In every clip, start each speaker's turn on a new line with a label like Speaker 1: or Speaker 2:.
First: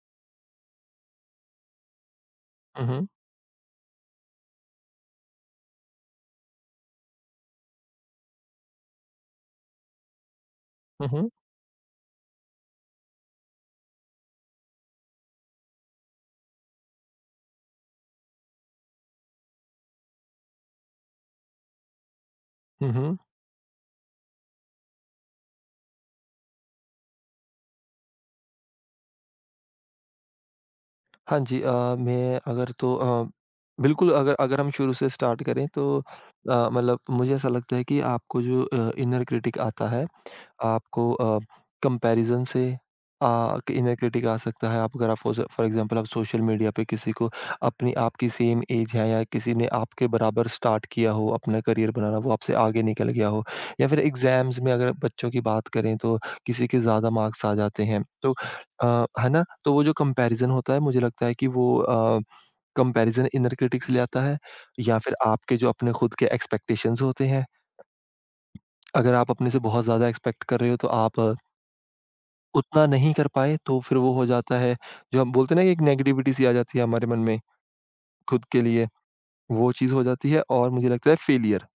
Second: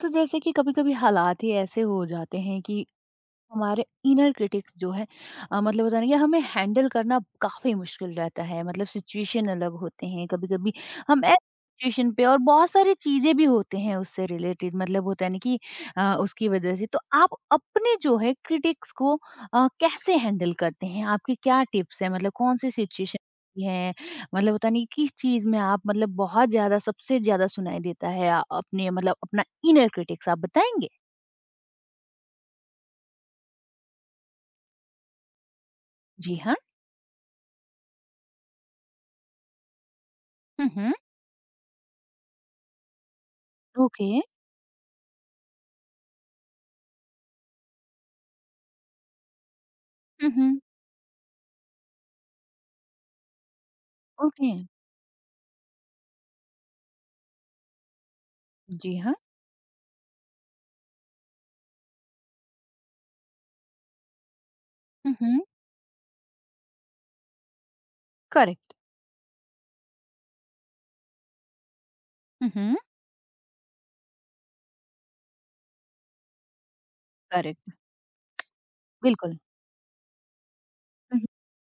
Speaker 1: तो जैसे कि कभी-कभी हालात ही ऐसे हो जाते हैं कि
Speaker 2: हुँ, हुँ।
Speaker 1: हमारे इनर क्रिटिक्स जो है मतलब होता है ना कि हमें हैंडल करना काफी मुश्किल रहता है। मतलब सिचुएशन अलग होते हैं कभी कभी।
Speaker 2: हुँ,
Speaker 1: हम
Speaker 2: हुँ।
Speaker 1: ऐसे सिचुएशन पे और बहुत सारी चीजें भी होते हैं उससे रिलेटेड। मतलब होता है ना कि उसकी वजह से तो आप अपने जो है क्रिटिक्स को कैसे हैंडल करते हैं? आपके क्या टिप्स है? मतलब कौन सी
Speaker 2: हुँ, हुँ।
Speaker 1: सिचुएशन है? मतलब होता नहीं किस चीज में आप मतलब बहुत ज्यादा सबसे ज्यादा सुनाई देता है अपने मतलब अपना इनर क्रिटिक्स आप बताएंगे।
Speaker 2: हाँ जी। मैं अगर तो अ, बिल्कुल, अगर अगर हम शुरू से स्टार्ट करें तो
Speaker 1: जी हाँ।
Speaker 2: मतलब मुझे ऐसा लगता है कि आपको जो इनर क्रिटिक आता है
Speaker 1: हम्म।
Speaker 2: आपको कंपैरिज़न से इनर
Speaker 1: ओके
Speaker 2: क्रिटिक आ सकता है। आप अगर आप फॉर फॉर एग्ज़ाम्पल आप सोशल मीडिया पे किसी को अपनी आपकी सेम एज है या किसी ने आपके बराबर स्टार्ट किया हो अपना करियर बनाना, वो आपसे आगे निकल गया हो या फिर
Speaker 1: ओके,
Speaker 2: एग्ज़ाम्स में अगर बच्चों की बात करें तो किसी के ज़्यादा मार्क्स आ जाते हैं। तो
Speaker 1: जी हाँ।
Speaker 2: है ना? तो वो जो कंपैरिज़न होता है मुझे लगता है कि वो कंपैरिज़न इनर क्रिटिक से ले आता है या
Speaker 1: हुँ,
Speaker 2: फिर
Speaker 1: हुँ।
Speaker 2: आपके जो अपने खुद के एक्सपेक्टेशंस होते हैं।
Speaker 1: करेक्ट।
Speaker 2: अगर आप अपने से बहुत ज़्यादा एक्सपेक्ट कर रहे हो तो आप
Speaker 1: हुँ, हुँ।
Speaker 2: उतना नहीं कर पाए तो फिर वो हो जाता है जो हम बोलते हैं ना कि एक नेगेटिविटी सी आ जाती है हमारे मन में
Speaker 1: करेक्ट,
Speaker 2: खुद के लिए,
Speaker 1: बिल्कुल।
Speaker 2: वो चीज़ हो जाती है और मुझे लगता है
Speaker 1: हुँ, हुँ।
Speaker 2: फेलियर।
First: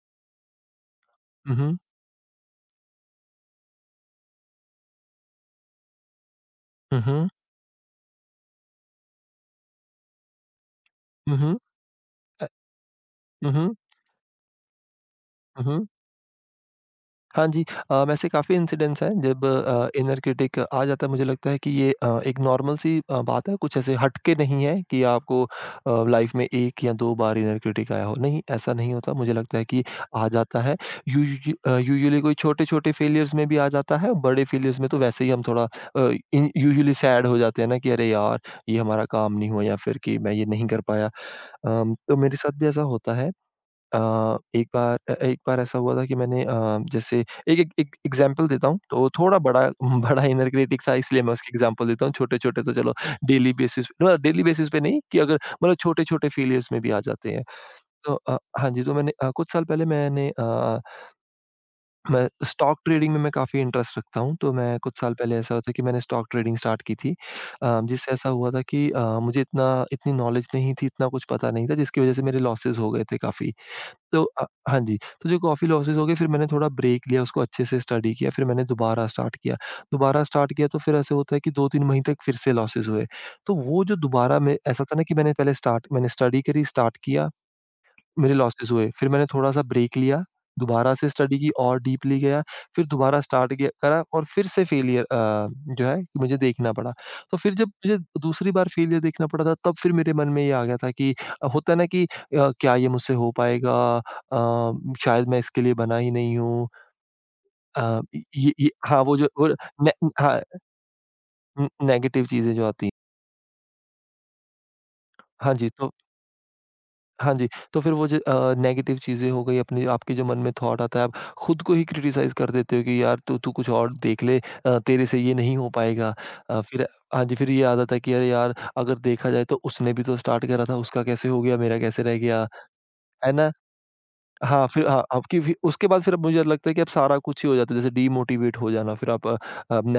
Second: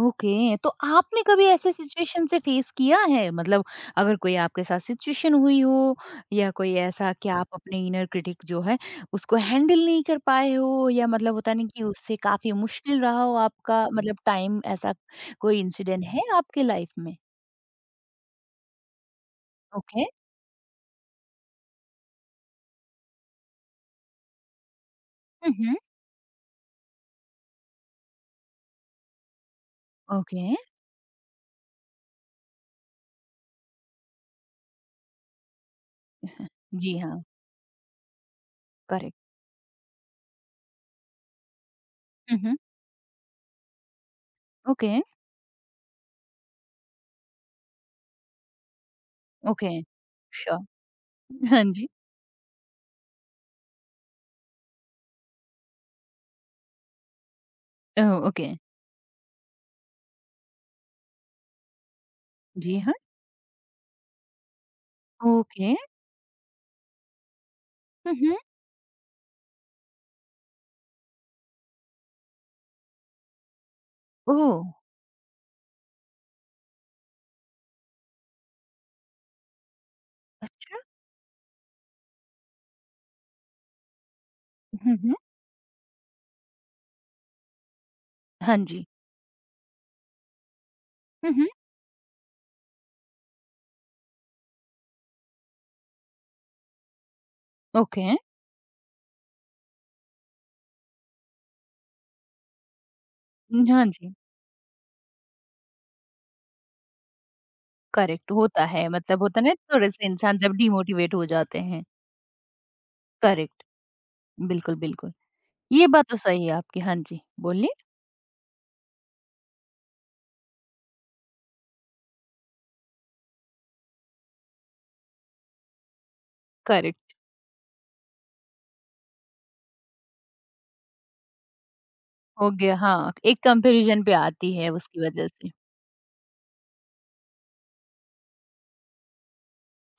Speaker 1: ओके, तो आपने कभी
Speaker 2: हुँ,
Speaker 1: ऐसे
Speaker 2: हुँ।
Speaker 1: सिचुएशन से फेस किया है? मतलब अगर कोई आपके साथ सिचुएशन हुई हो या कोई
Speaker 2: हुँ,
Speaker 1: ऐसा कि
Speaker 2: हुँ।
Speaker 1: आप अपने इनर क्रिटिक जो है उसको हैंडल नहीं कर पाए हो या मतलब
Speaker 2: हुँ,
Speaker 1: होता
Speaker 2: हुँ।
Speaker 1: नहीं कि उससे
Speaker 2: अ,
Speaker 1: काफ़ी मुश्किल रहा हो
Speaker 2: हुँ, हुँ।
Speaker 1: आपका मतलब टाइम ऐसा कोई
Speaker 2: हुँ, हुँ।
Speaker 1: इंसिडेंट है आपके लाइफ में?
Speaker 2: हाँ जी। वैसे काफ़ी इंसिडेंट्स हैं जब
Speaker 1: ओके।
Speaker 2: इनर क्रिटिक आ जाता है। मुझे लगता है कि ये एक नॉर्मल सी बात है, कुछ ऐसे हटके नहीं है कि आपको
Speaker 1: हुँ, हुँ।
Speaker 2: लाइफ़ में 1 या 2 बार इनर क्रिटिक आया हो, नहीं ऐसा नहीं होता। मुझे लगता है कि आ
Speaker 1: ओके,
Speaker 2: जाता है। यूजुअली कोई छोटे-छोटे फेलियर्स में भी आ जाता है, बड़े फेलियर्स में तो वैसे ही हम थोड़ा अ, इन यूजुअली
Speaker 1: जी हाँ,
Speaker 2: सैड हो जाते हैं ना कि अरे यार! ये हमारा
Speaker 1: करेक्ट।
Speaker 2: काम नहीं हुआ या फिर कि मैं ये नहीं कर पाया। तो मेरे
Speaker 1: हुँ, हुँ।
Speaker 2: साथ भी ऐसा होता है। अ,
Speaker 1: ओके,
Speaker 2: एक बार ऐसा हुआ था कि मैंने जैसे एक एक एक एग्ज़ाम्पल देता हूँ, तो थोड़ा बड़ा
Speaker 1: ओके,
Speaker 2: बड़ा इनर
Speaker 1: श्योर।
Speaker 2: क्रिटिक था इसलिए मैं उसकी
Speaker 1: हाँ जी।
Speaker 2: एग्ज़ाम्पल देता हूँ, छोटे-छोटे तो चलो डेली बेसिस पे नहीं कि अगर मतलब छोटे-छोटे फ़ेलियर्स में भी आ जाते हैं।
Speaker 1: अ,
Speaker 2: तो
Speaker 1: ओके,
Speaker 2: हाँ जी, तो मैंने अ, कुछ साल पहले मैंने अ, मैं
Speaker 1: जी
Speaker 2: स्टॉक
Speaker 1: हाँ।
Speaker 2: ट्रेडिंग में मैं काफ़ी इंटरेस्ट रखता हूँ, तो मैं कुछ साल पहले ऐसा हुआ
Speaker 1: ओके।
Speaker 2: था कि मैंने स्टॉक ट्रेडिंग स्टार्ट की थी। जिससे
Speaker 1: हुँ,
Speaker 2: ऐसा
Speaker 1: हुँ।
Speaker 2: हुआ था कि मुझे इतना इतनी नॉलेज नहीं थी, इतना कुछ पता नहीं था जिसकी वज़ह से मेरे लॉसेस हो गए थे काफ़ी।
Speaker 1: ओह!
Speaker 2: हाँ जी, तो जो कॉफ़ी लॉसेस हो गए फिर मैंने थोड़ा ब्रेक लिया, उसको अच्छे से स्टडी किया, फिर मैंने दोबारा स्टार्ट किया। दोबारा स्टार्ट किया
Speaker 1: अच्छा।
Speaker 2: तो फिर ऐसे होता है कि 2-3 महीने तक फिर से लॉसेस हुए। तो वो जो दोबारा मैं ऐसा
Speaker 1: हुँ,
Speaker 2: था ना
Speaker 1: हुँ।
Speaker 2: कि मैंने पहले स्टार्ट मैंने स्टडी करी, स्टार्ट किया, मेरे
Speaker 1: हाँ
Speaker 2: लॉसेस
Speaker 1: जी।
Speaker 2: हुए। फिर मैंने थोड़ा-सा ब्रेक लिया, दोबारा से
Speaker 1: हुँ,
Speaker 2: स्टडी
Speaker 1: हुँ।
Speaker 2: की और डीपली गया, फिर दोबारा स्टार्ट किया करा और फिर से फेलियर जो है मुझे देखना पड़ा। तो फिर जब मुझे
Speaker 1: ओके।
Speaker 2: दूसरी बार फेलियर देखना पड़ा, था तब फिर मेरे मन में ये आ गया था कि होता है ना कि क्या ये मुझसे हो
Speaker 1: हुँ,
Speaker 2: पाएगा?
Speaker 1: हाँ जी।
Speaker 2: शायद मैं इसके लिए बना ही नहीं हूँ। अ,
Speaker 1: करेक्ट होता
Speaker 2: ये
Speaker 1: है
Speaker 2: हाँ, वो
Speaker 1: मतलब
Speaker 2: जो
Speaker 1: होता है
Speaker 2: वो
Speaker 1: ना
Speaker 2: ने
Speaker 1: थोड़े-से इंसान
Speaker 2: हाँ,
Speaker 1: जब डिमोटिवेट हो जाते हैं।
Speaker 2: नेगेटिव चीज़ें जो आती हैं।
Speaker 1: करेक्ट। बिल्कुल, बिल्कुल।
Speaker 2: हाँ जी,
Speaker 1: ये
Speaker 2: तो
Speaker 1: बात तो सही है आपकी। हाँ जी,
Speaker 2: हाँ जी,
Speaker 1: बोलिए।
Speaker 2: तो फिर वो जो नेगेटिव चीज़ें हो गई अपनी आपके जो मन में थॉट आता है, आप खुद को ही क्रिटिसाइज़ कर देते हो कि यार, तू तू कुछ और देख ले, तेरे से ये नहीं हो पाएगा। अ, फिर
Speaker 1: करेक्ट
Speaker 2: हाँ जी, फिर ये आता है कि अरे यार! अगर देखा जाए तो उसने भी तो स्टार्ट करा था, उसका कैसे हो गया, मेरा कैसे रह गया,
Speaker 1: हो गया हाँ,
Speaker 2: है
Speaker 1: एक
Speaker 2: ना?
Speaker 1: कंपैरिज़न पे आती
Speaker 2: हाँ,
Speaker 1: है
Speaker 2: फिर हाँ,
Speaker 1: उसकी वज़ह
Speaker 2: आपकी
Speaker 1: से।
Speaker 2: फि उसके बाद फिर अब मुझे लगता है कि अब सारा कुछ ही हो जाता है, जैसे डीमोटिवेट हो जाना, फिर आप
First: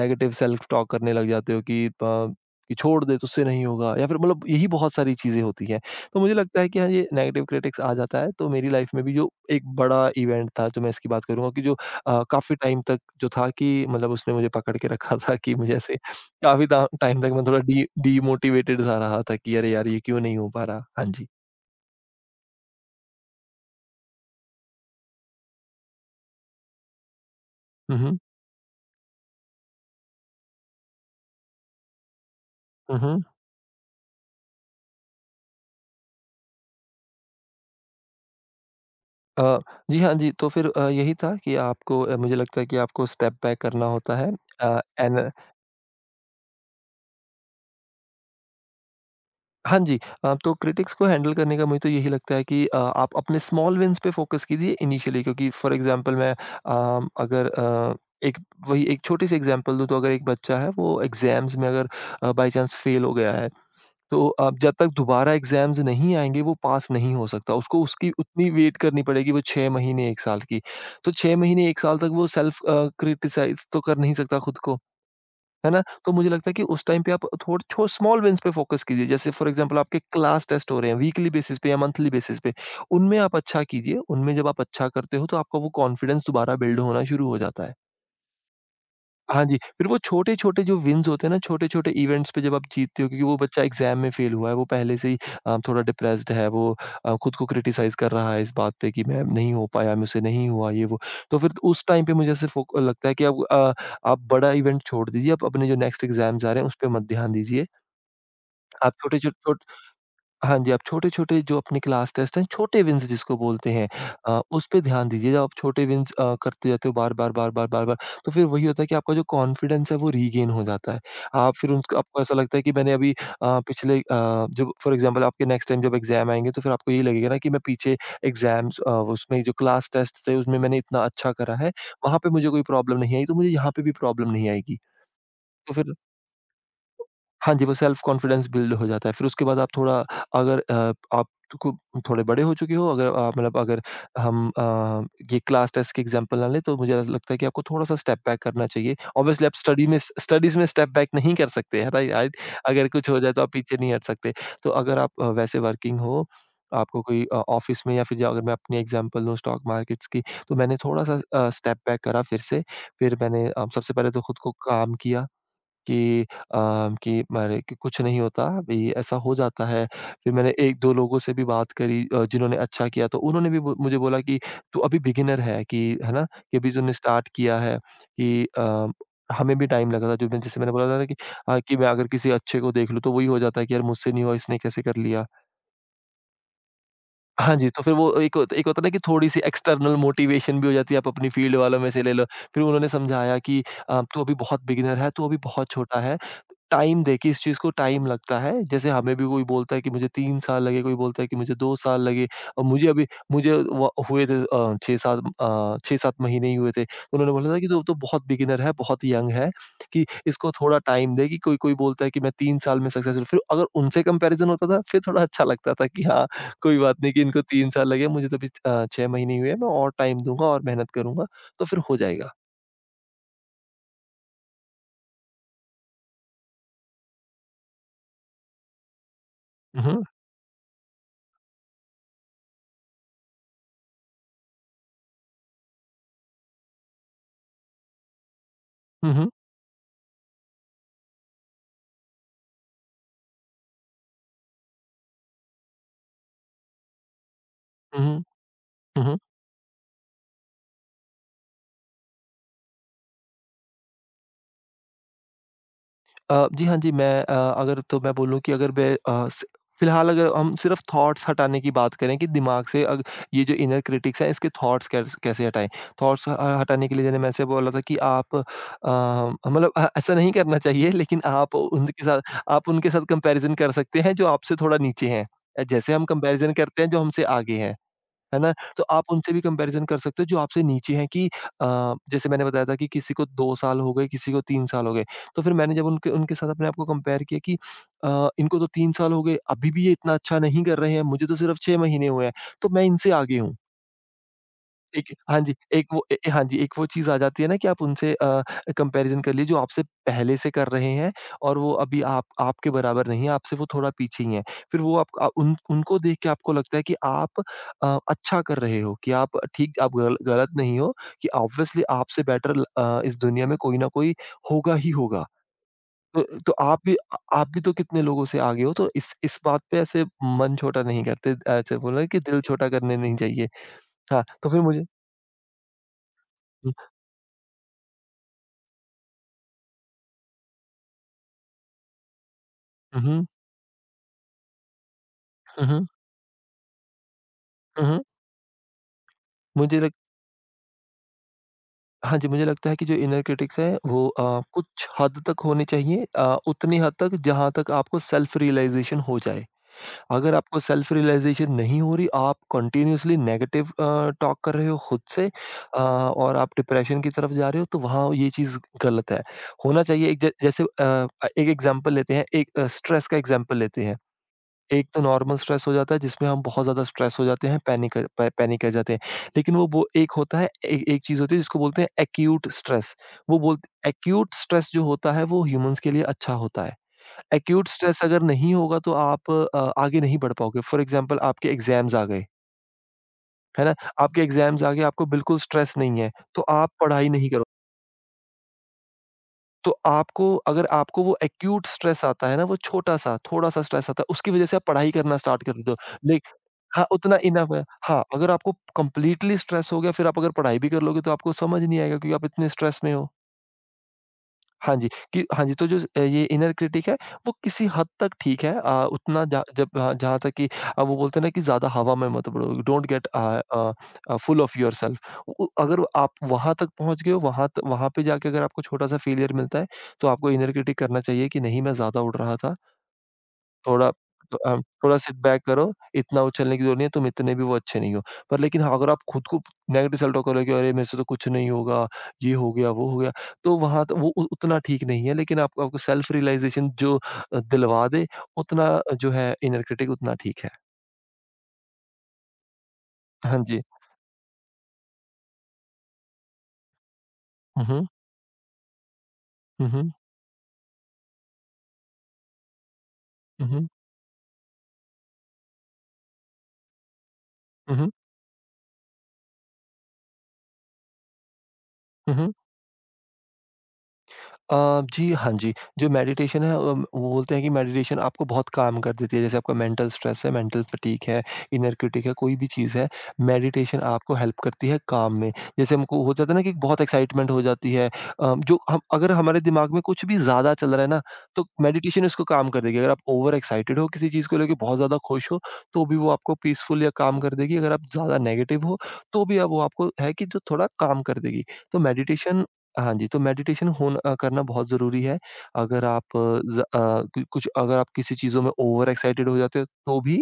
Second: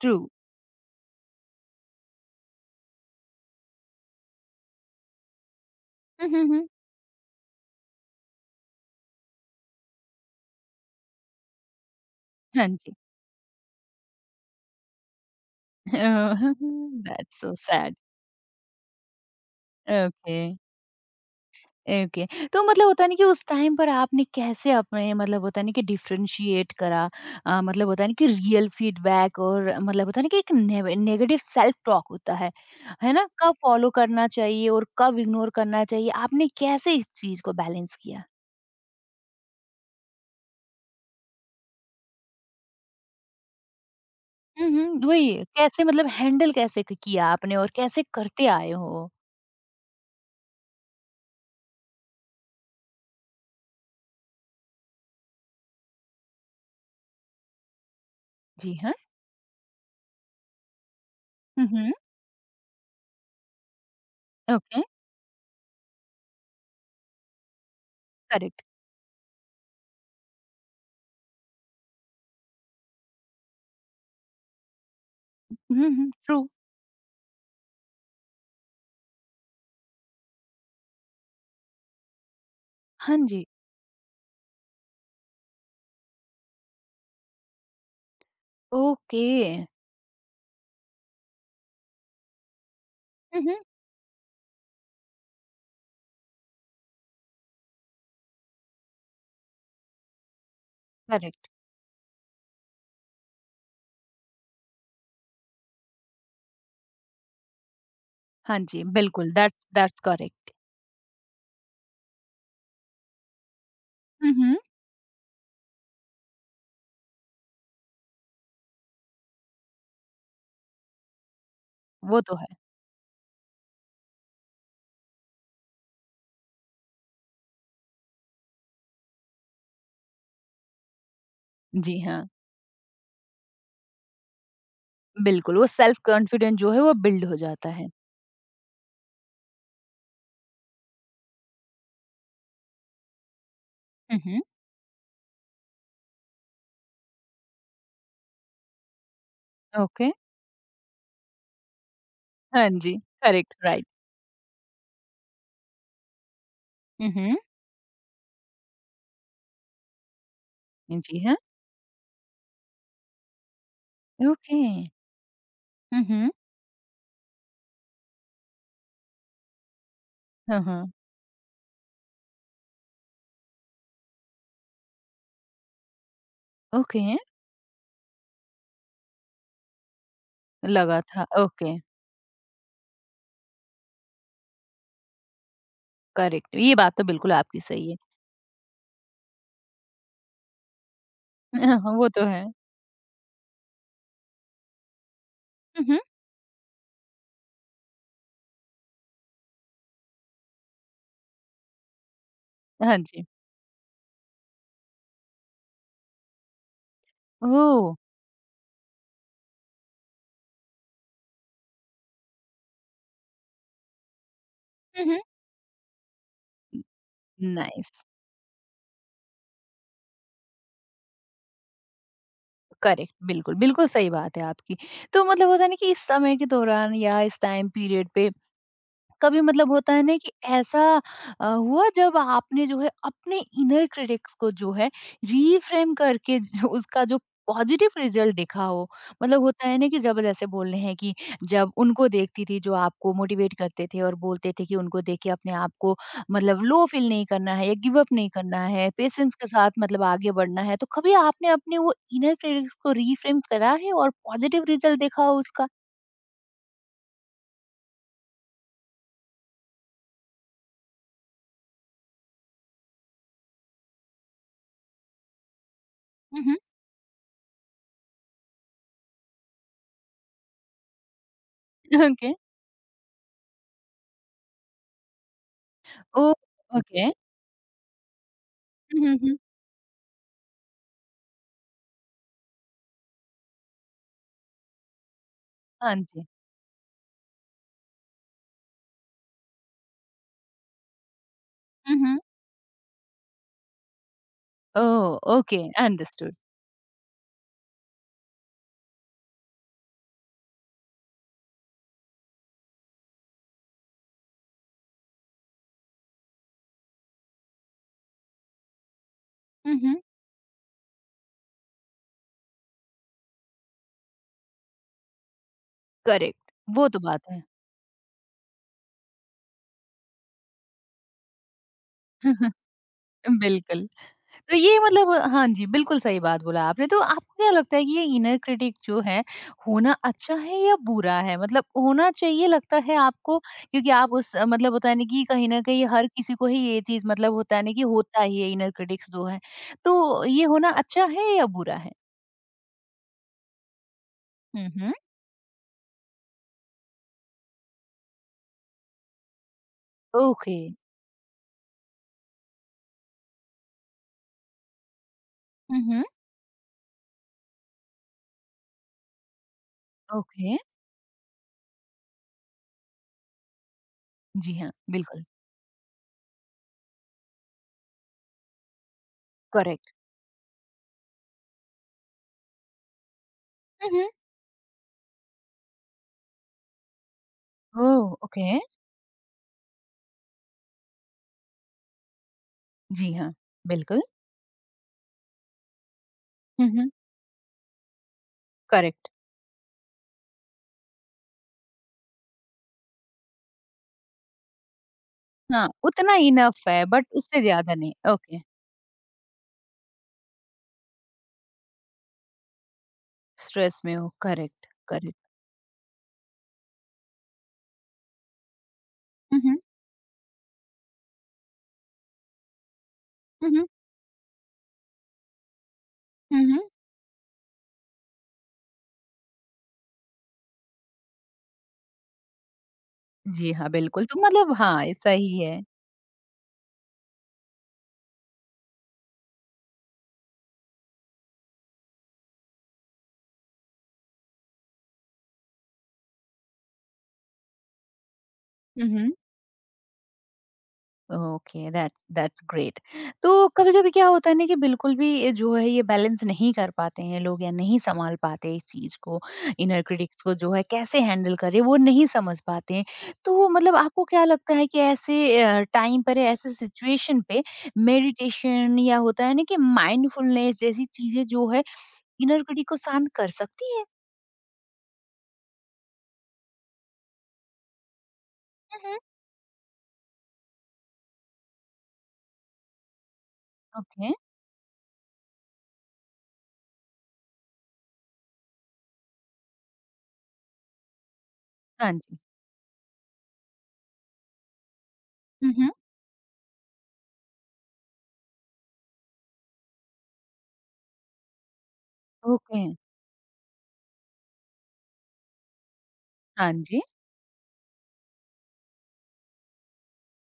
Speaker 1: ट्रू।
Speaker 2: सेल्फ टॉक करने लग जाते हो कि छोड़ दे, तुझसे नहीं होगा या फिर मतलब यही बहुत सारी चीज़ें होती हैं। तो
Speaker 1: हुँ,
Speaker 2: मुझे
Speaker 1: हुँ,
Speaker 2: लगता
Speaker 1: हुँ।
Speaker 2: है कि हाँ, ये नेगेटिव क्रिटिक्स आ जाता है, तो मेरी लाइफ़ में भी जो एक बड़ा इवेंट था, जो मैं इसकी बात करूँगा कि जो काफ़ी
Speaker 1: हाँ
Speaker 2: टाइम
Speaker 1: जी।
Speaker 2: तक जो था कि मतलब उसने मुझे पकड़ के रखा था कि मुझे ऐसे काफ़ी टा टाइम तक
Speaker 1: दैट्स
Speaker 2: मैं
Speaker 1: सो
Speaker 2: थोड़ा डी
Speaker 1: सैड।
Speaker 2: डीमोटिवेटेड सा रहा था कि अरे यार, ये क्यों नहीं
Speaker 1: ओके।
Speaker 2: हो पा रहा? हाँ जी।
Speaker 1: ओके। तो मतलब होता है ना कि उस टाइम पर आपने कैसे अपने मतलब होता है ना कि डिफरेंशिएट करा मतलब
Speaker 2: हुँ,
Speaker 1: होता है ना
Speaker 2: हुँ।
Speaker 1: कि रियल फीडबैक और मतलब होता है ना कि एक नेगेटिव सेल्फ टॉक होता
Speaker 2: हुँ,
Speaker 1: है
Speaker 2: हुँ।
Speaker 1: ना कब फॉलो करना चाहिए और कब इग्नोर करना चाहिए? आपने कैसे इस चीज को बैलेंस किया?
Speaker 2: अ, जी हाँ, जी। तो फिर यही था कि मुझे लगता है कि आपको स्टेप बैक करना होता है। अ,
Speaker 1: हम्म,
Speaker 2: एन
Speaker 1: वही कैसे मतलब हैंडल कैसे किया आपने और कैसे करते आए हो?
Speaker 2: हाँ जी। तो क्रिटिक्स को हैंडल करने का मुझे तो यही लगता है कि आप अपने स्मॉल विन्स पे फ़ोकस कीजिए इनिशियली, क्योंकि फॉर एग्ज़ाम्पल मैं अम, अगर अ, एक
Speaker 1: जी
Speaker 2: वही
Speaker 1: हाँ।
Speaker 2: एक छोटी-सी एग्ज़ाम्पल दूँ तो अगर एक बच्चा है, वो एग्ज़ाम्स में अगर
Speaker 1: हम्म।
Speaker 2: बाय चांस फ़ेल हो गया है तो अब जब
Speaker 1: ओके।
Speaker 2: तक दोबारा एग्ज़ाम्स नहीं आएँगे वो पास नहीं हो सकता। उसको उसकी उतनी
Speaker 1: करेक्ट।
Speaker 2: वेट करनी पड़ेगी वो 6 महीने 1 साल की। तो 6 महीने 1 साल तक वो सेल्फ क्रिटिसाइज़ तो कर नहीं सकता खुद को, है ना? तो मुझे
Speaker 1: ट्रू।
Speaker 2: लगता है कि उस टाइम पे आप थोड़ छो स्मॉल विन्स पे फ़ोकस कीजिए। जैसे फॉर एग्ज़ाम्पल आपके क्लास टेस्ट हो रहे हैं वीकली बेसिस पे या मंथली बेसिस पे,
Speaker 1: हाँ
Speaker 2: उनमें आप
Speaker 1: जी।
Speaker 2: अच्छा कीजिए। उनमें जब आप अच्छा करते हो तो आपका वो कॉन्फिडेंस दोबारा बिल्ड होना शुरू हो जाता है।
Speaker 1: ओके।
Speaker 2: हाँ जी, फिर वो छोटे-छोटे जो विन्स होते हैं ना, छोटे-छोटे इवेंट्स पे जब आप जीतते हो, क्योंकि वो
Speaker 1: हम्म।
Speaker 2: बच्चा एग्ज़ाम में फ़ेल हुआ है, वो पहले से ही थोड़ा डिप्रेस्ड है, वो खुद को क्रिटिसाइज़ कर रहा है इस बात पे कि मैं नहीं हो पाया, मुझसे नहीं हुआ ये वो। तो
Speaker 1: करेक्ट।
Speaker 2: फिर उस टाइम पे मुझे सिर्फ़ वो लगता है कि आप बड़ा इवेंट छोड़ दीजिए, आप अपने जो नेक्स्ट एग्ज़ाम्स आ रहे हैं, उस पे मत ध्यान दीजिए।
Speaker 1: हाँ जी,
Speaker 2: आप
Speaker 1: बिल्कुल
Speaker 2: छोटे-छोटे
Speaker 1: दैट्स दैट्स करेक्ट।
Speaker 2: हाँ जी, आप छोटे-छोटे जो अपने क्लास टेस्ट हैं, छोटे विन्स जिसको बोलते हैं
Speaker 1: हुँ, हुँ।
Speaker 2: उस पे ध्यान दीजिए। जब आप छोटे विन्स करते जाते हो बार-बार, बार-बार, बार-बार, तो फिर वही होता है कि आपका जो कॉन्फिडेंस है वो रीगेन हो जाता है। आप फिर उनका
Speaker 1: वो
Speaker 2: आपको
Speaker 1: तो
Speaker 2: ऐसा
Speaker 1: है।
Speaker 2: लगता है कि मैंने अभी अ, पिछले अ, जब फॉर एग्ज़ाम्पल आपके नेक्स्ट टाइम जब एग्ज़ाम आएँगे तो फिर आपको यही लगेगा ना कि मैं पीछे एग्ज़ाम्स उसमें जो क्लास टेस्ट थे उसमें मैंने इतना अच्छा करा है,
Speaker 1: जी
Speaker 2: वहाँ
Speaker 1: हाँ,
Speaker 2: पे मुझे कोई प्रॉब्लम नहीं आई, तो मुझे यहाँ पे भी प्रॉब्लम नहीं आएगी।
Speaker 1: बिल्कुल वो
Speaker 2: तो फिर
Speaker 1: सेल्फ कॉन्फिडेंस जो है वो बिल्ड हो
Speaker 2: हाँ जी,
Speaker 1: जाता
Speaker 2: वो
Speaker 1: है।
Speaker 2: सेल्फ कॉन्फिडेंस बिल्ड हो जाता है। फिर उसके बाद आप थोड़ा अगर अ, आप को थोड़े बड़े हो चुके हो, अगर आप मतलब अगर
Speaker 1: हुँ, हुँ।
Speaker 2: हम अ, ये क्लास टेस्ट की एग्ज़ाम्पल ना लें, तो मुझे ऐसा लगता है कि आपको थोड़ा-सा स्टेप बैक करना चाहिए। ऑब्वियसली आप
Speaker 1: ओके,
Speaker 2: स्टडीज़ में स्टेप बैक नहीं कर सकते हैं, राइट?
Speaker 1: हाँ
Speaker 2: अगर
Speaker 1: जी,
Speaker 2: कुछ हो जाए तो आप
Speaker 1: करेक्ट
Speaker 2: पीछे
Speaker 1: राइट।
Speaker 2: नहीं हट सकते। तो अगर आप वैसे वर्किंग हो, आपको
Speaker 1: हुँ,
Speaker 2: कोई
Speaker 1: हुँ।
Speaker 2: ऑफ़िस में या फिर जो अगर मैं अपनी एग्ज़ाम्पल लूँ स्टॉक मार्केट्स की, तो मैंने थोड़ा-सा
Speaker 1: जी हाँ,
Speaker 2: स्टेप बैक करा फिर से। फिर मैंने सबसे पहले तो खुद को
Speaker 1: ओके।
Speaker 2: काम किया।
Speaker 1: हुँ,
Speaker 2: कि
Speaker 1: हुँ।
Speaker 2: अ, कि मारे कि कुछ नहीं होता, अभी ऐसा हो जाता है। फिर मैंने
Speaker 1: हाँ, हाँ,
Speaker 2: 1-2 लोगों से भी बात करी जिन्होंने अच्छा किया तो उन्होंने भी बो मुझे बोला कि तू अभी बिगिनर है कि है ना? कि अभी तूने
Speaker 1: ओके
Speaker 2: स्टार्ट किया है कि हमें भी टाइम लगा था। जो मैं जैसे मैंने बोला था
Speaker 1: लगा
Speaker 2: ना कि
Speaker 1: था। ओके,
Speaker 2: कि मैं अगर किसी अच्छे को देख लूँ तो वही हो जाता है कि यार मुझसे नहीं हुआ इसने कैसे कर लिया?
Speaker 1: करेक्ट ये बात तो बिल्कुल
Speaker 2: हाँ
Speaker 1: आपकी
Speaker 2: जी, तो
Speaker 1: सही
Speaker 2: फिर
Speaker 1: है।
Speaker 2: वो एक होता है ना कि थोड़ी-सी एक्सटर्नल मोटिवेशन भी हो जाती है, आप अपनी फील्ड
Speaker 1: हुँ, हाँ,
Speaker 2: वालों में
Speaker 1: हाँ,
Speaker 2: से
Speaker 1: वो
Speaker 2: ले
Speaker 1: तो
Speaker 2: लो।
Speaker 1: है।
Speaker 2: फिर उन्होंने समझाया कि "तू अभी बहुत बिगिनर है, तू अभी बहुत
Speaker 1: हुँ, हुँ।
Speaker 2: छोटा है, टाइम दे कि इस चीज़ को टाइम लगता है।" जैसे हमें भी कोई बोलता है कि मुझे 3 साल लगे, कोई बोलता है कि मुझे 2 साल लगे और मुझे
Speaker 1: हाँ
Speaker 2: अभी
Speaker 1: जी,
Speaker 2: मुझे व हुए थे 6-7 महीने ही हुए थे। तो उन्होंने बोला था कि "तू
Speaker 1: ओह!
Speaker 2: तो बहुत बिगिनर है, बहुत यंग है, कि इसको थोड़ा टाइम दे।" कि कोई कोई बोलता है कि मैं 3 साल में सक्सेसफुल। फिर अगर उनसे कंपैरिज़न होता था, फिर
Speaker 1: हुँ, हुँ।
Speaker 2: थोड़ा अच्छा लगता था कि हाँ, कोई बात नहीं कि इनको 3 साल
Speaker 1: नाइस,
Speaker 2: लगे, मुझे तो अभी 6 महीने ही हुए हैं, मैं और टाइम दूँगा और मेहनत करूँगा, तो फिर हो जाएगा।
Speaker 1: करेक्ट बिल्कुल, बिल्कुल सही बात है आपकी। तो मतलब होता है ना कि इस समय के दौरान या इस टाइम पीरियड पे कभी मतलब
Speaker 2: हुँ,
Speaker 1: होता है
Speaker 2: हुँ।
Speaker 1: ना कि ऐसा हुआ जब आपने जो है अपने इनर क्रिटिक्स को जो है रीफ्रेम करके जो उसका जो पॉजिटिव रिजल्ट देखा हो?
Speaker 2: हुँ, हुँ।
Speaker 1: मतलब होता है ना कि जब जैसे बोल रहे हैं कि जब उनको देखती थी जो आपको मोटिवेट करते थे और बोलते थे कि उनको देख के अपने आप को मतलब लो फील नहीं करना है या गिव
Speaker 2: हुँ,
Speaker 1: अप
Speaker 2: हुँ।
Speaker 1: नहीं करना है
Speaker 2: हुँ, हुँ।
Speaker 1: पेशेंस के साथ मतलब आगे बढ़ना है, तो कभी आपने अपने वो इनर क्रिटिक्स को रीफ्रेम करा है और पॉजिटिव रिजल्ट देखा हो उसका?
Speaker 2: जी हाँ, जी, मैं बोलूँ कि अगर मैं अ, स फिलहाल अगर हम सिर्फ थॉट्स हटाने की बात करें कि दिमाग से अग ये जो इनर क्रिटिक्स है, इसके थॉट्स कैसे हटाएँ? थॉट्स
Speaker 1: मम्हम,
Speaker 2: हटाने के लिए जैसे मैं ऐसे बोला था कि आप अ, मतलब अ, ऐसा नहीं करना चाहिए, लेकिन आप उनके साथ
Speaker 1: ओके।
Speaker 2: आप उनके साथ कंपैरिज़न कर सकते हैं, जो आपसे थोड़ा नीचे हैं। जैसे हम
Speaker 1: ओ
Speaker 2: कंपैरिज़न करते हैं, जो
Speaker 1: ओके।
Speaker 2: हमसे आगे हैं। है ना? तो आप उनसे भी कंपैरिज़न कर सकते हो जो आपसे नीचे हैं कि जैसे मैंने बताया था कि किसी को 2 साल हो गए, किसी को 3 साल हो गए। तो फिर मैंने जब
Speaker 1: हाँ
Speaker 2: उनके
Speaker 1: जी।
Speaker 2: उनके साथ अपने आप को कंपेयर किया कि इनको तो 3 साल हो गए, अभी भी ये इतना अच्छा नहीं कर रहे हैं, मुझे तो सिर्फ़ 6
Speaker 1: हुँ,
Speaker 2: महीने
Speaker 1: हुँ।
Speaker 2: हुए हैं, तो मैं इनसे आगे हूँ। एक
Speaker 1: ओह!
Speaker 2: हाँ जी,
Speaker 1: ओके,
Speaker 2: एक वो ए,
Speaker 1: अंडरस्टूड।
Speaker 2: हाँ जी, एक वो चीज़ आ जाती है ना कि कंपैरिज़न कर लीजिए जो आपसे पहले से कर रहे हैं और वो अभी आप आपके बराबर नहीं है, आपसे वो थोड़ा पीछे ही हैं। फिर वो आप अ, उन उनको देख के आपको लगता है कि अच्छा कर रहे हो, कि आप
Speaker 1: हुँ,
Speaker 2: ठीक आप
Speaker 1: हुँ।
Speaker 2: गल गलत नहीं हो, कि ऑब्वियसली आपसे बेटर ल अ, इस दुनिया में कोई न कोई होगा ही होगा। तो
Speaker 1: करेक्ट,
Speaker 2: तो
Speaker 1: वो तो बात है।
Speaker 2: आप भी तो कितने लोगों से आगे हो तो इस बात पे ऐसे मन छोटा नहीं करते, ऐसे बोला कि दिल छोटा करने नहीं चाहिए।
Speaker 1: बिल्कुल,
Speaker 2: हाँ, तो
Speaker 1: तो
Speaker 2: फिर
Speaker 1: ये
Speaker 2: मुझे
Speaker 1: मतलब हाँ जी, बिल्कुल सही बात बोला
Speaker 2: हुँ,
Speaker 1: आपने। तो आपको क्या लगता है कि ये इनर क्रिटिक जो है, होना अच्छा है या बुरा है? मतलब होना चाहिए लगता है
Speaker 2: हुँ, हुँ।
Speaker 1: आपको? क्योंकि आप उस मतलब होता है ना कि कहीं न
Speaker 2: हुँ,
Speaker 1: कहीं
Speaker 2: हुँ।
Speaker 1: हर किसी को ही ये चीज़ मतलब होता है ना कि
Speaker 2: हुँ, हुँ।
Speaker 1: होता ही है इनर क्रिटिक्स जो है।
Speaker 2: मुझे लग
Speaker 1: तो ये होना अच्छा है या बुरा है?
Speaker 2: हाँ जी, मुझे लगता है कि जो इनर क्रिटिक्स है वो
Speaker 1: हुँ,
Speaker 2: कुछ
Speaker 1: हुँ।
Speaker 2: हद तक होनी चाहिए, उतनी हद तक जहाँ तक आपको सेल्फ रियलाइज़ेशन हो जाए। अगर
Speaker 1: ओके।
Speaker 2: आपको सेल्फ रियलाइज़ेशन नहीं हो रही, आप कंटीन्यूअसली नेगेटिव टॉक कर रहे हो खुद से
Speaker 1: हुँ, हुँ।
Speaker 2: और आप डिप्रेशन की तरफ जा रहे हो, तो वहाँ ये चीज़ गलत है। होना चाहिए
Speaker 1: ओके।
Speaker 2: एक एग्ज़ाम्पल लेते हैं, एक स्ट्रेस का एग्ज़ाम्पल लेते हैं।
Speaker 1: जी हाँ,
Speaker 2: एक तो
Speaker 1: बिल्कुल,
Speaker 2: नॉर्मल स्ट्रेस हो जाता है जिसमें हम बहुत ज़्यादा स्ट्रेस हो जाते हैं, पैनिक कर जाते हैं। लेकिन वो
Speaker 1: करेक्ट।
Speaker 2: एक होता है ए एक चीज़ होती है जिसको बोलते हैं एक्यूट स्ट्रेस। वो बोलते
Speaker 1: हुँ, हुँ।
Speaker 2: एक्यूट स्ट्रेस जो होता है वो ह्यूमन्स के लिए अच्छा होता है। Acute stress
Speaker 1: oh!
Speaker 2: अगर
Speaker 1: ओके।
Speaker 2: नहीं होगा तो आगे नहीं बढ़ पाओगे। फॉर एग्ज़ाम्पल आपके एग्ज़ाम्स आ गए,
Speaker 1: जी हाँ,
Speaker 2: है ना?
Speaker 1: बिल्कुल।
Speaker 2: आपके एग्ज़ाम्स आ गए, आपको बिल्कुल स्ट्रेस नहीं है, तो
Speaker 1: हुँ,
Speaker 2: आप
Speaker 1: हुँ।
Speaker 2: पढ़ाई नहीं करोगे।
Speaker 1: करेक्ट।
Speaker 2: तो आपको अगर आपको वो एक्यूट स्ट्रेस आता है ना, वो छोटा-सा, थोड़ा-सा स्ट्रेस आता है, उसकी वज़ह से आप पढ़ाई करना स्टार्ट कर
Speaker 1: हाँ,
Speaker 2: देते हो।
Speaker 1: उतना
Speaker 2: ले
Speaker 1: इनफ है
Speaker 2: हाँ,
Speaker 1: बट
Speaker 2: उतना
Speaker 1: उससे
Speaker 2: इनफ है।
Speaker 1: ज़्यादा नहीं।
Speaker 2: हाँ, अगर
Speaker 1: ओके,
Speaker 2: आपको कंप्लीटली स्ट्रेस हो गया, फिर आप अगर पढ़ाई भी कर लोगे, तो आपको समझ नहीं आएगा क्योंकि आप इतने स्ट्रेस में हो।
Speaker 1: स्ट्रेस में हो करेक्ट, करेक्ट।
Speaker 2: हाँ जी, तो ये इनर क्रिटिक है, वो किसी हद तक ठीक है, अ, उतना
Speaker 1: हुँ,
Speaker 2: ज
Speaker 1: हुँ।
Speaker 2: जब हाँ, जहाँ तक कि वो बोलते हैं ना कि ज़्यादा हवा में मत उड़ो, don't get
Speaker 1: hmm, hmm.
Speaker 2: A full of yourself. उ उ अगर आप
Speaker 1: हुँ,
Speaker 2: वहाँ
Speaker 1: हुँ।
Speaker 2: तक पहुँच गए हो, वहाँ पे जाके अगर आपको छोटा-सा फेलियर मिलता है, तो आपको इनर क्रिटिक करना चाहिए कि नहीं, मैं ज़्यादा उड़ रहा था।
Speaker 1: जी हाँ,
Speaker 2: थोड़ा
Speaker 1: बिल्कुल तो मतलब हाँ,
Speaker 2: थोड़ा सिट
Speaker 1: सही
Speaker 2: बैक
Speaker 1: है।
Speaker 2: करो, इतना उछलने की ज़रूरत नहीं है, तुम इतने भी वो अच्छे नहीं हो। पर लेकिन हाँ, अगर आप खुद को नेगेटिव सेल्फ टॉक करोगे कि अरे मेरे से तो कुछ नहीं होगा, ये हो गया, वो हो गया, तो वहाँ तो वो उ उतना ठीक नहीं है, लेकिन आपको आपको सेल्फ रियलाइज़ेशन जो दिलवा दे, उतना
Speaker 1: हुँ,
Speaker 2: जो
Speaker 1: हुँ।
Speaker 2: है इनर क्रिटिक उतना ठीक है।
Speaker 1: Okay that's that's great. तो
Speaker 2: हाँ जी।
Speaker 1: कभी-कभी क्या होता है ना कि बिल्कुल भी ये जो है ये बैलेंस नहीं कर पाते हैं लोग या
Speaker 2: हुँ,
Speaker 1: नहीं
Speaker 2: हुँ।
Speaker 1: सँभाल पाते इस चीज़ को,
Speaker 2: हुँ,
Speaker 1: इनर
Speaker 2: हुँ।
Speaker 1: क्रिटिक्स को जो है कैसे हैंडल करें वो नहीं समझ पाते हैं। तो
Speaker 2: हुँ, हुँ।
Speaker 1: मतलब आपको क्या लगता है कि ऐसे टाइम पर ऐसे सिचुएशन पे
Speaker 2: हुँ, हुँ।
Speaker 1: मेडिटेशन या होता है ना कि माइंडफुलनेस जैसी चीज़ें जो है
Speaker 2: हुँ, हुँ।
Speaker 1: इनर क्रिटिक को शांत कर सकती है?
Speaker 2: अ, जी, हाँ जी। जो मेडिटेशन है वो बोलते हैं कि मेडिटेशन आपको बहुत
Speaker 1: हुँ,
Speaker 2: काम कर
Speaker 1: हुँ।
Speaker 2: देती है। जैसे आपका मेंटल स्ट्रेस है, मेंटल फटीग है, इनर क्रिटिक है, कोई भी चीज़ है, मेडिटेशन
Speaker 1: ओके,
Speaker 2: आपको हेल्प करती है काम में। जैसे हमको हो जाता है ना कि बहुत एक्साइटमेंट हो जाती है, अ, जो हम अगर हमारे दिमाग में कुछ भी ज़्यादा चल रहा है ना, तो
Speaker 1: हाँ
Speaker 2: मेडिटेशन
Speaker 1: जी।
Speaker 2: उसको काम कर देगी। अगर आप ओवर एक्साइटेड हो किसी चीज़ को लेके, बहुत ज़्यादा खुश हो,
Speaker 1: हुँ, हुँ,
Speaker 2: तो भी वो आपको पीसफुल या काम कर देगी। अगर आप ज़्यादा नेगेटिव हो, तो भी अब वो आपको है कि जो थोड़ा काम कर देगी। तो मेडिटेशन
Speaker 1: ओके,
Speaker 2: हाँ जी, तो मेडिटेशन होना करना बहुत ज़रूरी है। अगर आप
Speaker 1: हाँ
Speaker 2: ज़ अ,
Speaker 1: जी,
Speaker 2: कु कुछ अगर आप किसी चीज़ों में ओवर एक्साइटेड हो जाते हो तो भी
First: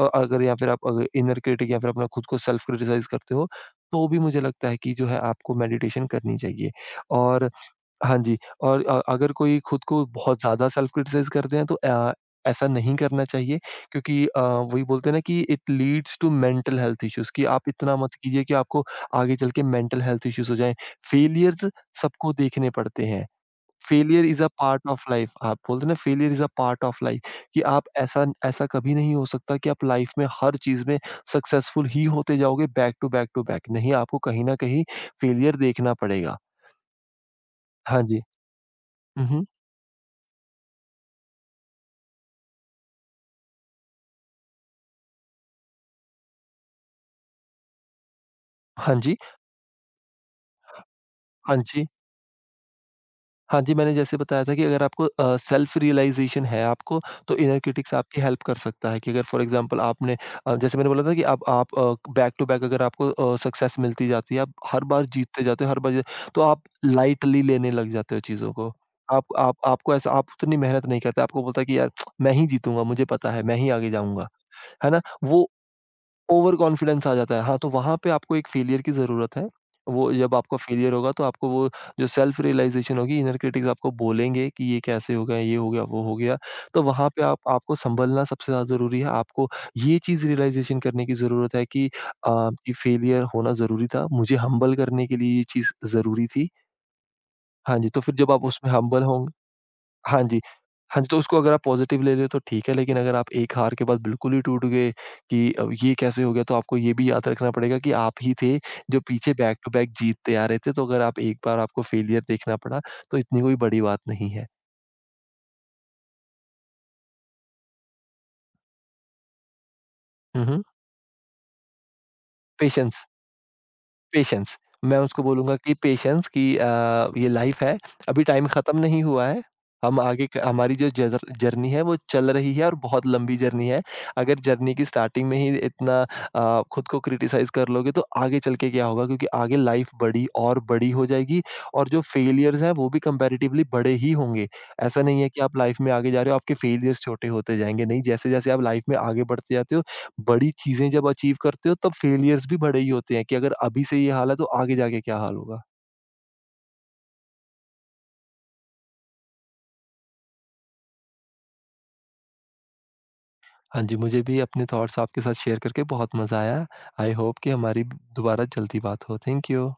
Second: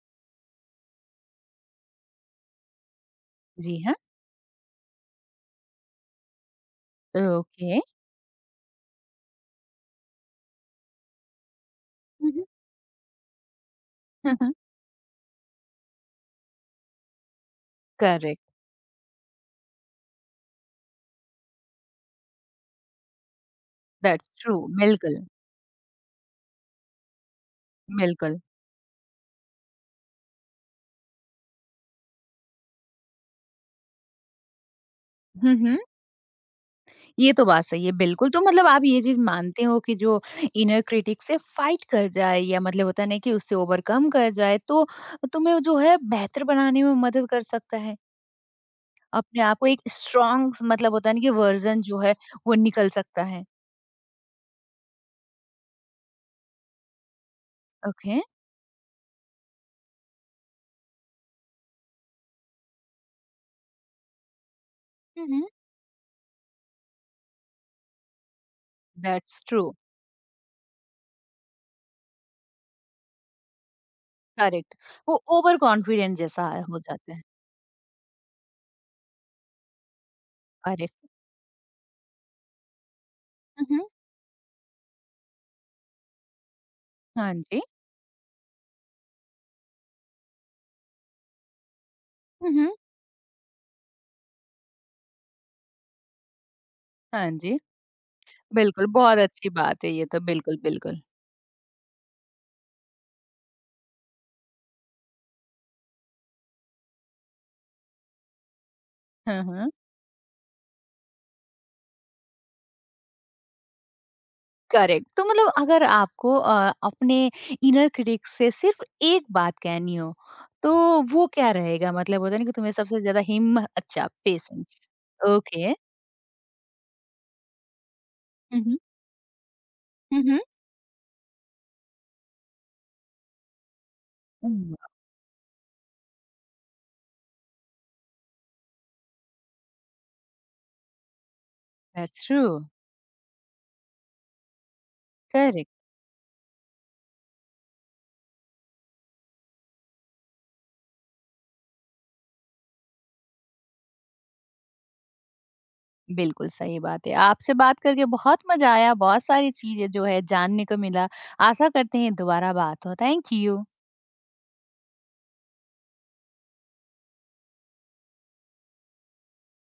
Speaker 2: अ, अगर या फिर आप अगर इनर क्रिटिक या फिर अपना खुद को सेल्फ क्रिटिसाइज़ करते हो,
Speaker 1: जी हाँ,
Speaker 2: तो भी मुझे लगता है कि जो है आपको मेडिटेशन करनी चाहिए। और
Speaker 1: ओके।
Speaker 2: हाँ जी, और अगर कोई खुद को बहुत ज़्यादा सेल्फ क्रिटिसाइज़ करते हैं, तो
Speaker 1: हुँ, हुँ,
Speaker 2: ऐसा नहीं करना चाहिए क्योंकि
Speaker 1: हुँ, हुँ,
Speaker 2: वही बोलते हैं ना कि it leads to mental health issues कि आप इतना मत
Speaker 1: करेक्ट।
Speaker 2: कीजिए कि आपको आगे चल के मेंटल हेल्थ इश्यूज़ हो जाएँ। फेलियर्स सबको देखने पड़ते हैं। Failure
Speaker 1: that's
Speaker 2: is a
Speaker 1: true,
Speaker 2: part of
Speaker 1: बिल्कुल,
Speaker 2: लाइफ़। आप बोलते हैं ना, failure is a part of life कि आप ऐसा
Speaker 1: बिल्कुल।
Speaker 2: ऐसा कभी नहीं हो सकता कि आप लाइफ़ में हर चीज़ में सक्सेसफुल ही होते जाओगे back to back to back. नहीं, आपको कहीं न कहीं
Speaker 1: हुँ,
Speaker 2: फेलियर
Speaker 1: हुँ,
Speaker 2: देखना पड़ेगा।
Speaker 1: ये तो बात सही है,
Speaker 2: हाँ जी।
Speaker 1: बिल्कुल। तो मतलब आप ये चीज़
Speaker 2: हुँ, हुँ।
Speaker 1: मानते हो कि जो इनर क्रिटिक से फाइट कर जाए या मतलब होता है ना कि उससे ओवरकम कर जाए, तो तुम्हें जो है बेहतर बनाने में मदद कर सकता है?
Speaker 2: हाँ जी।
Speaker 1: अपने आप को एक स्ट्रॉन्ग मतलब होता है ना कि
Speaker 2: हाँ
Speaker 1: वर्ज़न
Speaker 2: जी।
Speaker 1: जो है, वो निकल सकता है।
Speaker 2: हाँ जी, मैंने जैसे बताया था कि अगर आपको सेल्फ रियलाइज़ेशन है आपको, तो इनर क्रिटिक्स
Speaker 1: ओके।
Speaker 2: आपकी हेल्प कर सकता है कि अगर फॉर एग्ज़ाम्पल जैसे मैंने बोला था कि बैक टू बैक अगर आपको सक्सेस मिलती जाती है, आप हर बार
Speaker 1: हुँ,
Speaker 2: जीतते
Speaker 1: हुँ।
Speaker 2: जाते हो, हर बार जी तो आप लाइटली लेने लग जाते हो चीज़ों को।
Speaker 1: दैट्स
Speaker 2: आप
Speaker 1: ट्रू,
Speaker 2: आपको ऐसा आप उतनी मेहनत नहीं करते, आपको बोलता है कि यार मैं ही जीतूँगा, मुझे पता है, मैं ही आगे जाऊँगा,
Speaker 1: करेक्ट।
Speaker 2: है ना?
Speaker 1: वो
Speaker 2: वो
Speaker 1: ओवर कॉन्फिडेंट जैसा
Speaker 2: ओवर
Speaker 1: हो
Speaker 2: कॉन्फिडेंस
Speaker 1: जाता
Speaker 2: आ
Speaker 1: है।
Speaker 2: जाता है। हाँ, तो वहाँ पे आपको एक फेलियर की ज़रूरत है। वो जब आपका फेलियर
Speaker 1: करेक्ट।
Speaker 2: होगा तो आपको वो जो सेल्फ रियलाइज़ेशन होगी, इनर
Speaker 1: हुँ,
Speaker 2: क्रिटिक्स
Speaker 1: हुँ।
Speaker 2: आपको बोलेंगे कि ये कैसे हो गया, ये हो गया, वो हो गया। तो वहाँ पे
Speaker 1: हाँ
Speaker 2: आप
Speaker 1: जी।
Speaker 2: आपको सँभलना सबसे ज़्यादा ज़रूरी है। आपको ये चीज़ रियलाइज़ेशन करने की ज़रूरत है कि
Speaker 1: हुँ, हुँ।
Speaker 2: ये फेलियर होना ज़रूरी था। मुझे हम्बल करने के लिए ये चीज़ ज़रूरी थी।
Speaker 1: हाँ जी,
Speaker 2: हाँ जी, तो फिर जब आप उसमें
Speaker 1: बिल्कुल,
Speaker 2: हम्बल
Speaker 1: बहुत
Speaker 2: होंगे,
Speaker 1: अच्छी बात है ये तो,
Speaker 2: हाँ जी।
Speaker 1: बिल्कुल, बिल्कुल।
Speaker 2: हाँ जी, तो उसको अगर आप पॉज़िटिव ले रहे हो तो ठीक है, लेकिन अगर आप एक हार के बाद बिल्कुल ही टूट गए कि अब ये कैसे हो गया, तो आपको ये भी याद रखना पड़ेगा कि आप ही थे जो पीछे
Speaker 1: हाँ,
Speaker 2: बैक
Speaker 1: हाँ।
Speaker 2: टू बैक जीतते आ रहे थे। तो अगर आप एक बार आपको फेलियर देखना पड़ा, तो इतनी कोई बड़ी बात नहीं है।
Speaker 1: करेक्ट तो मतलब अगर आपको अपने इनर क्रिटिक से सिर्फ एक बात कहनी हो
Speaker 2: हुँ, हुँ।
Speaker 1: तो वो क्या रहेगा? मतलब होता है ना कि तुम्हें सबसे
Speaker 2: पेशेंस।
Speaker 1: ज्यादा हिम्मत अच्छा
Speaker 2: पेशेंस,
Speaker 1: पेशेंस।
Speaker 2: मैं उसको बोलूँगा
Speaker 1: ओके।
Speaker 2: कि पेशेंस कि ये लाइफ है, अभी टाइम
Speaker 1: हम्म।
Speaker 2: खत्म नहीं हुआ है। हम आगे क हमारी जो जर जर्नी है वो चल रही है और बहुत लंबी जर्नी है। अगर जर्नी की
Speaker 1: हम्म।
Speaker 2: स्टार्टिंग में ही इतना खुद को क्रिटिसाइज़ कर लोगे तो आगे चल के क्या होगा, क्योंकि आगे लाइफ बड़ी और बड़ी हो जाएगी और जो
Speaker 1: दैट्स ट्रू।
Speaker 2: फेलियर्स हैं वो भी कंपैरेटिवली बड़े ही होंगे। ऐसा नहीं है कि आप
Speaker 1: करेक्ट
Speaker 2: लाइफ में आगे जा रहे हो, आपके फेलियर्स छोटे होते जाएँगे, नहीं जैसे-जैसे आप लाइफ में आगे बढ़ते जाते हो बड़ी चीज़ें जब अचीव करते हो तब फेलियर्स भी बड़े ही होते हैं कि अगर अभी से ये हाल है तो आगे जाके क्या हाल होगा।
Speaker 1: बिल्कुल सही बात है। आपसे बात करके बहुत मजा आया, बहुत सारी चीजें जो है जानने को मिला। आशा करते हैं दोबारा बात हो। Thank you.
Speaker 2: हाँ जी, मुझे भी अपने थॉट्स आपके साथ शेयर करके बहुत मज़ा आया। आई होप कि हमारी दोबारा जल्दी बात हो। Thank you.